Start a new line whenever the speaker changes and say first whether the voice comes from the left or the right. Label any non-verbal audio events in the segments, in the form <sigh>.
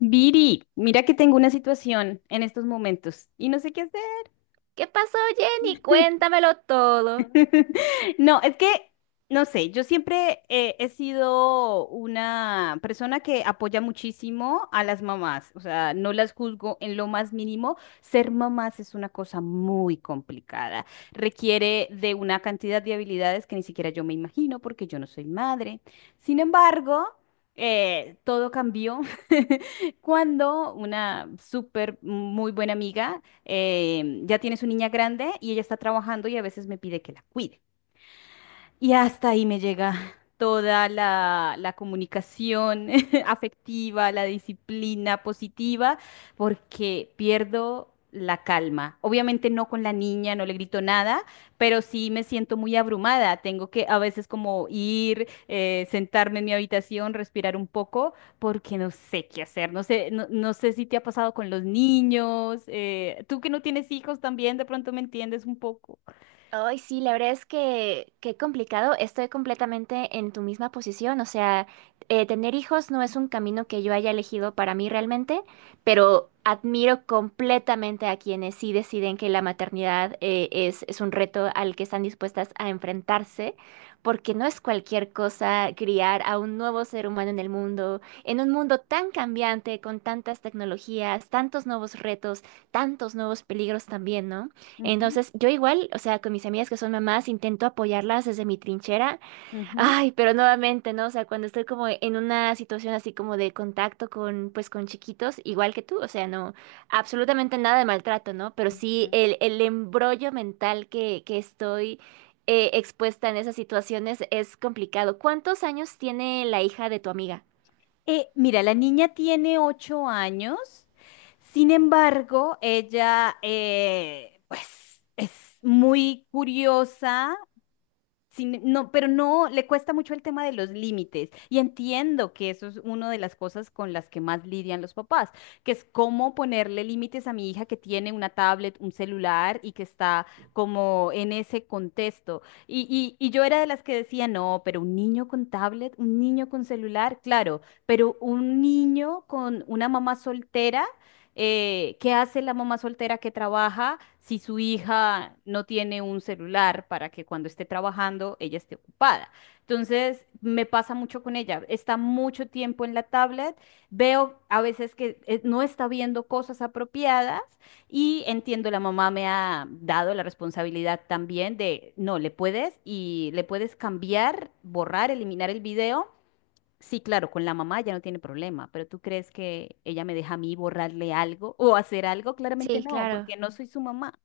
left: Viri, mira que tengo una situación en estos momentos y no sé qué hacer.
right: ¿Qué pasó, Jenny?
left: <laughs>
right: Cuéntamelo todo.
left: <laughs> No, es que, no sé, yo siempre he sido una persona que apoya muchísimo a las mamás, o sea, no las juzgo en lo más mínimo. Ser mamás es una cosa muy complicada, requiere de una cantidad de habilidades que ni siquiera yo me imagino porque yo no soy madre. Sin embargo, todo cambió <laughs> cuando una súper muy buena amiga ya tiene su niña grande y ella está trabajando y a veces me pide que la cuide. Y hasta ahí me llega toda la comunicación <laughs> afectiva, la disciplina positiva, porque pierdo la calma. Obviamente no con la niña, no le grito nada, pero sí me siento muy abrumada. Tengo que a veces como ir, sentarme en mi habitación, respirar un poco, porque no sé qué hacer. No sé, no, no sé si te ha pasado con los niños. Tú que no tienes hijos también, de pronto me entiendes un poco.
right: Ay, sí, la verdad es que qué complicado. Estoy completamente en tu misma posición. O sea, tener hijos no es un camino que yo haya elegido para mí realmente, pero admiro completamente a quienes sí deciden que la maternidad es un reto al que están dispuestas a enfrentarse, porque no es cualquier cosa criar a un nuevo ser humano en el mundo, en un mundo tan cambiante, con tantas tecnologías, tantos nuevos retos, tantos nuevos peligros también, ¿no?
left: Ujú,
right: Entonces, yo igual, o sea, con mis amigas que son mamás, intento apoyarlas desde mi trinchera.
left: ujú.
right: Ay, pero nuevamente, ¿no? O sea, cuando estoy como en una situación así como de contacto con, pues, con chiquitos, igual que tú, o sea, no, absolutamente nada de maltrato, ¿no? Pero sí
left: Ujú.
right: el embrollo mental que estoy expuesta en esas situaciones es complicado. ¿Cuántos años tiene la hija de tu amiga?
left: Mira, la niña tiene 8 años, sin embargo, ella pues es muy curiosa, no, pero no, le cuesta mucho el tema de los límites. Y entiendo que eso es una de las cosas con las que más lidian los papás, que es cómo ponerle límites a mi hija que tiene una tablet, un celular y que está como en ese contexto. Y yo era de las que decía, no, pero un niño con tablet, un niño con celular, claro, pero un niño con una mamá soltera ¿qué hace la mamá soltera que trabaja si su hija no tiene un celular para que cuando esté trabajando ella esté ocupada? Entonces, me pasa mucho con ella. Está mucho tiempo en la tablet, veo a veces que no está viendo cosas apropiadas y entiendo, la mamá me ha dado la responsabilidad también de, no, le puedes y le puedes cambiar, borrar, eliminar el video. Sí, claro, con la mamá ya no tiene problema, pero ¿tú crees que ella me deja a mí borrarle algo o hacer algo? Claramente
right: Sí,
left: no,
right: claro.
left: porque no soy su mamá.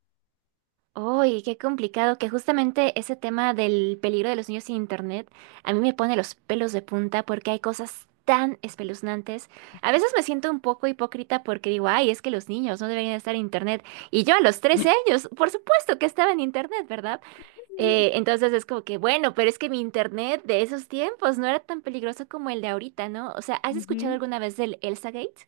right: Uy, qué complicado, que justamente ese tema del peligro de los niños sin internet a mí me pone los pelos de punta porque hay cosas tan espeluznantes. A veces me siento un poco hipócrita porque digo, ay, es que los niños no deberían estar en internet. Y yo a los 13
left: <laughs>
right: años, por supuesto que estaba en internet, ¿verdad? Entonces es como que, bueno, pero es que mi internet de esos tiempos no era tan peligroso como el de ahorita, ¿no? O sea, ¿has escuchado
left: Ujú.
right: alguna vez del Elsa Gate?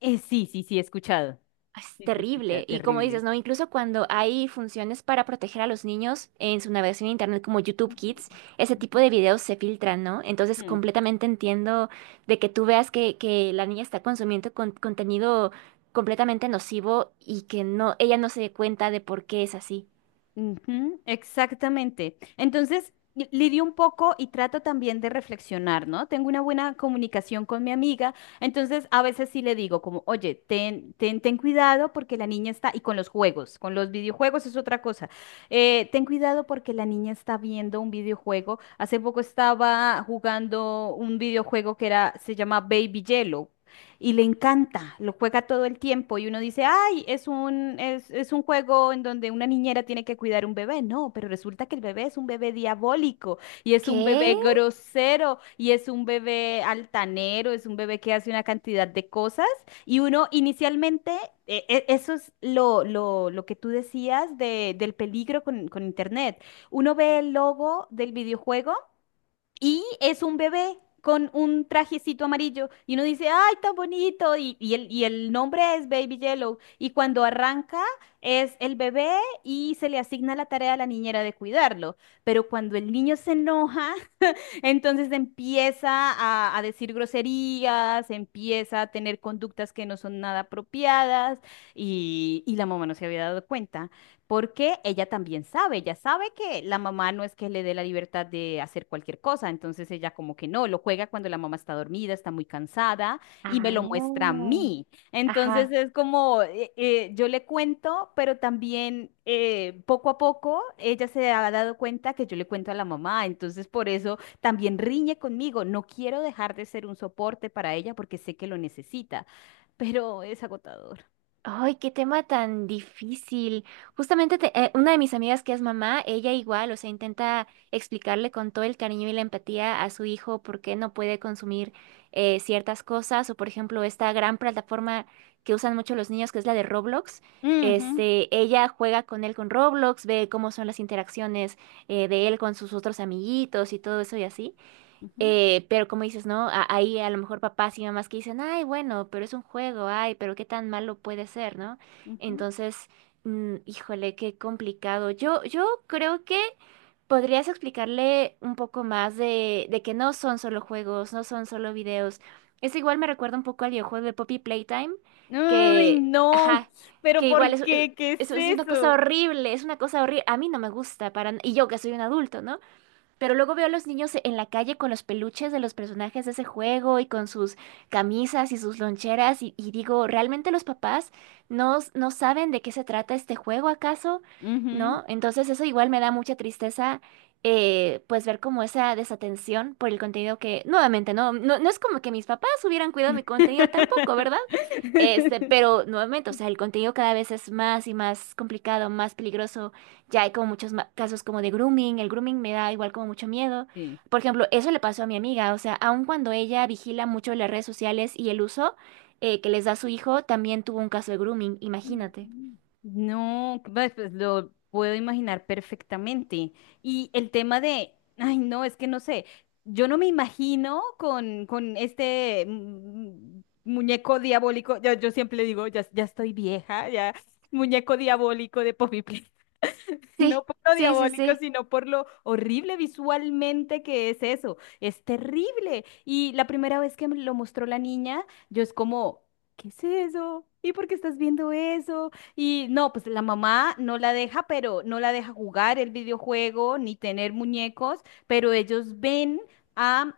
left: Sí, sí, sí, he escuchado.
right: Es
left: Sí, sí, he escuchado,
right: terrible. Y como dices,
left: terrible.
right: ¿no? Incluso cuando hay funciones para proteger a los niños en su navegación en internet como YouTube
left: Ujú,
right: Kids, ese tipo de videos se filtran, ¿no? Entonces
left: ujú.
right: completamente entiendo de que tú veas que la niña está consumiendo contenido completamente nocivo y que no, ella no se dé cuenta de por qué es así.
left: Ujú, exactamente. Entonces, lidio un poco y trato también de reflexionar, ¿no? Tengo una buena comunicación con mi amiga, entonces a veces sí le digo como, oye, ten cuidado porque la niña está, y con los juegos, con los videojuegos es otra cosa. Ten cuidado porque la niña está viendo un videojuego. Hace poco estaba jugando un videojuego se llama Baby Yellow y le encanta, lo juega todo el tiempo y uno dice, ay, es un juego en donde una niñera tiene que cuidar un bebé. No, pero resulta que el bebé es un bebé diabólico y es un
right: ¿Qué?
left: bebé grosero y es un bebé altanero, es un bebé que hace una cantidad de cosas y uno inicialmente... Eso es lo que tú decías del peligro con Internet. Uno ve el logo del videojuego y es un bebé con un trajecito amarillo. Y uno dice, ¡ay, tan bonito! Y el nombre es Baby Yellow. Y cuando arranca es el bebé y se le asigna la tarea a la niñera de cuidarlo. Pero cuando el niño se enoja, entonces empieza a decir groserías, empieza a tener conductas que no son nada apropiadas y la mamá no se había dado cuenta porque ella también sabe, ella sabe que la mamá no es que le dé la libertad de hacer cualquier cosa, entonces ella como que no, lo juega cuando la mamá está dormida, está muy cansada y me lo muestra a
right: Ah.
left: mí. Entonces
right: Ajá.
left: es como, yo le cuento, pero también poco a poco ella se ha dado cuenta que yo le cuento a la mamá, entonces por eso también riñe conmigo, no quiero dejar de ser un soporte para ella porque sé que lo necesita, pero es agotador.
right: Ay, qué tema tan difícil. Justamente, una de mis amigas que es mamá, ella igual, o sea, intenta explicarle con todo el cariño y la empatía a su hijo por qué no puede consumir ciertas cosas, o por ejemplo, esta gran plataforma que usan mucho los niños, que es la de Roblox.
left: Ujú,
right: Este, ella juega con él con Roblox, ve cómo son las interacciones de él con sus otros amiguitos y todo eso y así.
left: ujú,
right: Pero como dices, ¿no? Ahí a lo mejor papás y mamás que dicen, ay, bueno, pero es un juego, ay, pero qué tan malo puede ser, ¿no?
left: ujú.
right: Entonces, híjole, qué complicado. Yo creo que podrías explicarle un poco más de que no son solo juegos, no son solo videos. Es igual me recuerda un poco al videojuego de Poppy Playtime,
left: Ay,
right: que,
left: no,
right: ajá,
left: pero
right: que igual
left: ¿por qué? ¿Qué es
right: es una cosa
left: eso?
right: horrible, es una cosa horrible. A mí no me gusta para, y yo que soy un adulto, ¿no? Pero luego veo a los niños en la calle con los peluches de los personajes de ese juego y con sus camisas y sus loncheras y digo, ¿realmente los papás no, no saben de qué se trata este juego acaso?
left: Ujú.
right: ¿No? Entonces eso igual me da mucha tristeza, pues ver como esa desatención por el contenido que, nuevamente, no es como que mis papás hubieran cuidado mi contenido tampoco, ¿verdad? Este,
left: <laughs>
right: pero nuevamente, o sea, el contenido cada vez es más y más complicado, más peligroso ya hay como muchos casos como de grooming. El grooming me da igual como mucho miedo.
left: Sí.
right: Por ejemplo, eso le pasó a mi amiga. O sea, aun cuando ella vigila mucho las redes sociales y el uso que les da su hijo, también tuvo un caso de grooming, imagínate.
left: No, pues pues, lo puedo imaginar perfectamente. Y el tema de, ay, no, es que no sé, yo no me imagino con este muñeco diabólico, yo siempre le digo, ya, ya estoy vieja, ya, muñeco diabólico de Poppy Playtime. <laughs> No
right: Sí,
left: por lo
right: sí, sí,
left: diabólico,
right: sí.
left: sino por lo horrible visualmente que es eso. Es terrible. Y la primera vez que me lo mostró la niña, yo es como... ¿Qué es eso? ¿Y por qué estás viendo eso? Y no, pues la mamá no la deja, pero no la deja jugar el videojuego ni tener muñecos, pero ellos ven a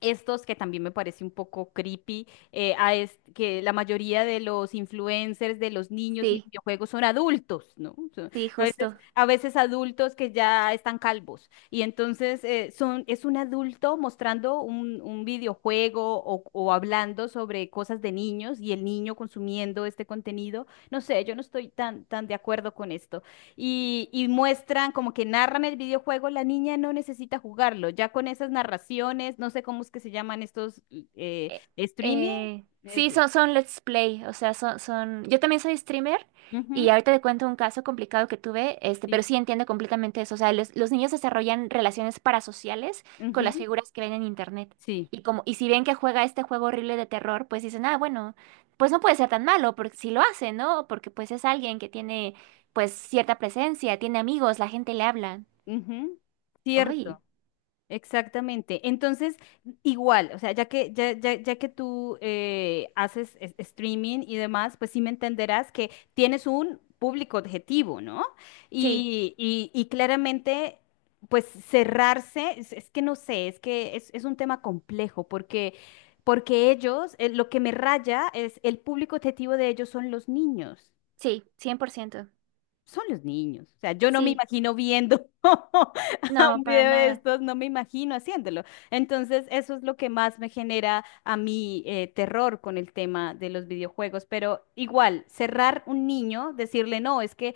left: estos que también me parece un poco creepy, que la mayoría de los influencers de los niños y
right: Sí,
left: videojuegos son adultos, ¿no?
right: sí,
left: A veces,
right: justo.
left: a veces adultos que ya están calvos. Y entonces es un adulto mostrando un videojuego o hablando sobre cosas de niños y el niño consumiendo este contenido. No sé, yo no estoy tan de acuerdo con esto. Y muestran como que narran el videojuego, la niña no necesita jugarlo. Ya con esas narraciones, no sé cómo es que se llaman estos
right: Eh,
left: streaming.
right: eh,
left: es-
right: sí, son, son Let's Play, o sea, son... Yo también soy streamer
left: Ujú,
right: y ahorita te cuento un caso complicado que tuve, este,
left: sí,
right: pero sí entiendo completamente eso. O sea, los niños desarrollan relaciones parasociales con las
left: ujú,
right: figuras que ven en internet.
left: sí,
right: Y como, y si ven que juega este juego horrible de terror, pues dicen, ah, bueno, pues no puede ser tan malo, porque si lo hace, ¿no? Porque pues es alguien que tiene, pues, cierta presencia, tiene amigos, la gente le habla.
left: ujú.
right: Uy,
left: Cierto. Exactamente. Entonces, igual, o sea, ya que, ya que tú haces streaming y demás, pues sí me entenderás que tienes un público objetivo, ¿no?
right: sí,
left: Y claramente, pues cerrarse, es que no sé, es un tema complejo porque... Porque ellos, lo que me raya es el público objetivo de ellos son los niños,
right: sí, 100%.
left: son los niños. O sea, yo no me
right: Sí,
left: imagino viendo <laughs> a un
right: no, para
left: video de
right: nada.
left: estos, no me imagino haciéndolo. Entonces, eso es lo que más me genera a mí terror con el tema de los videojuegos. Pero igual, cerrar un niño, decirle, no, es que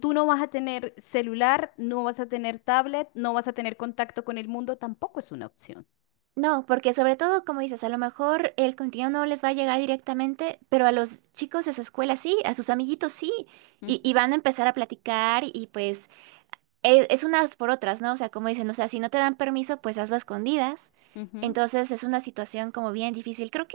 left: tú no vas a tener celular, no vas a tener tablet, no vas a tener contacto con el mundo, tampoco es una opción.
right: No, porque sobre todo, como dices, a lo mejor el contenido no les va a llegar directamente, pero a los chicos de su escuela sí, a sus amiguitos sí, y
left: Ujú,
right: van a empezar a platicar y pues es, unas por otras, ¿no? O sea, como dicen, o sea, si no te dan permiso, pues hazlo a escondidas.
left: ujú,
right: Entonces es una situación como bien difícil. Creo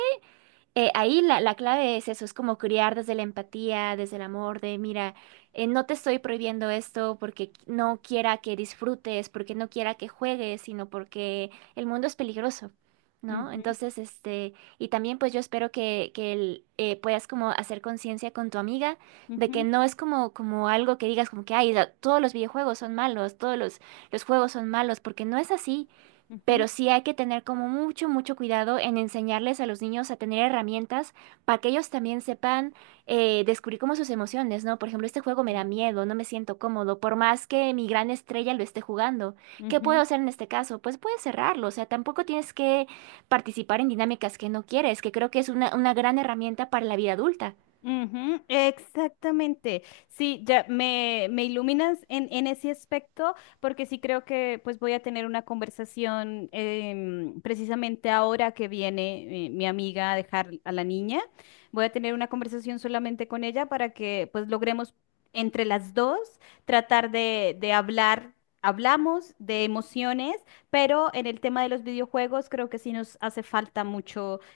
right: ahí la clave es eso, es como criar desde la empatía, desde el amor, de mira, no te estoy prohibiendo esto porque no quiera que disfrutes, porque no quiera que juegues, sino porque el mundo es peligroso, ¿no?
left: ujú,
right: Entonces, este, y también pues yo espero que puedas como hacer conciencia con tu amiga de que
left: ujú,
right: no es como, como algo que digas como que, ay, todos los videojuegos son malos, los juegos son malos, porque no es así. Pero sí hay que tener como mucho, mucho cuidado en enseñarles a los niños a tener herramientas para que ellos también sepan descubrir como sus emociones, ¿no? Por ejemplo, este juego me da
left: ujú,
right: miedo, no me siento cómodo, por más que mi gran estrella lo esté jugando. ¿Qué puedo
left: ujú,
right: hacer en este caso? Pues puedes cerrarlo, o sea, tampoco tienes que participar en dinámicas que no quieres, que creo que es una gran herramienta para la vida adulta.
left: ujú, exactamente. Sí, ya me iluminas en ese aspecto porque sí creo que pues voy a tener una conversación precisamente ahora que viene mi amiga a dejar a la niña. Voy a tener una conversación solamente con ella para que pues logremos entre las dos tratar de hablar. Hablamos de emociones, pero en el tema de los videojuegos creo que sí nos hace falta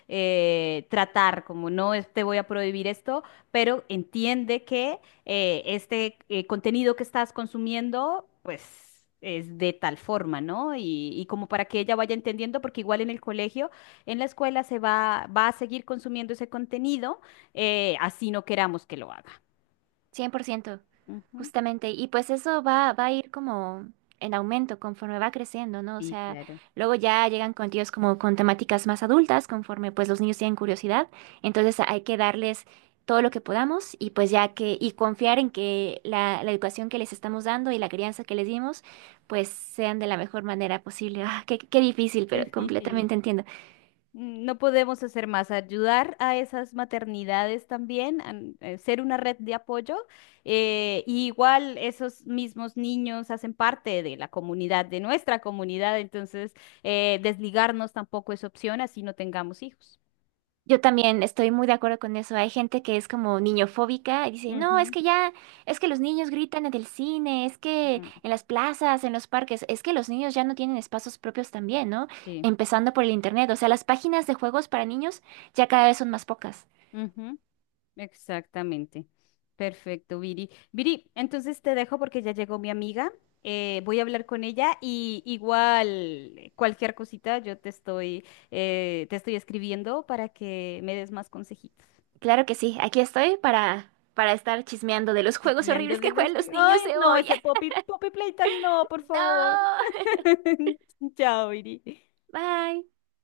left: tratar, como no te voy a prohibir esto, pero entiende que este contenido que estás consumiendo, pues... es de tal forma, ¿no? Y como para que ella vaya entendiendo, porque igual en el colegio, en la escuela va a seguir consumiendo ese contenido, así no queramos que lo haga.
right: 100%
left: Ujú.
right: justamente. Y pues eso va, va a ir como en aumento conforme va creciendo, ¿no? O
left: Sí,
right: sea,
left: claro.
right: luego ya llegan contenidos como con temáticas más adultas, conforme pues los niños tienen curiosidad. Entonces hay que darles todo lo que podamos y pues ya que, y confiar en que la educación que les estamos dando y la crianza que les dimos, pues sean de la mejor manera posible. Ah, qué, qué difícil, pero
left: Sí, sí.
right: completamente entiendo.
left: Mm, no podemos hacer más, ayudar a esas maternidades también, ser una red de apoyo. Y igual esos mismos niños hacen parte de la comunidad, de nuestra comunidad, entonces desligarnos tampoco es opción, así no tengamos hijos.
right: Yo también estoy muy de acuerdo con eso. Hay gente que es como niñofóbica y dice, no, es
left: Ujú,
right: que ya, es que los niños gritan en el cine, es que
left: ujú.
right: en las plazas, en los parques, es que los niños ya no tienen espacios propios también, ¿no?
left: Sí.
right: Empezando por el internet. O sea, las páginas de juegos para niños ya cada vez son más pocas.
left: Ujú. Exactamente. Perfecto, Viri. Viri, entonces te dejo porque ya llegó mi amiga. Voy a hablar con ella y igual cualquier cosita yo te estoy escribiendo para que me des más consejitos.
right: Claro que sí, aquí estoy para estar chismeando de los juegos
left: Chismeando
right: horribles
left: de
right: que
left: los...
right: juegan los niños
left: Ay,
right: de
left: no,
right: hoy.
left: ese
right: <laughs>
left: Poppy Playtime, no, por favor.
right: No,
left: <laughs> Chao, Viri.
right: bye.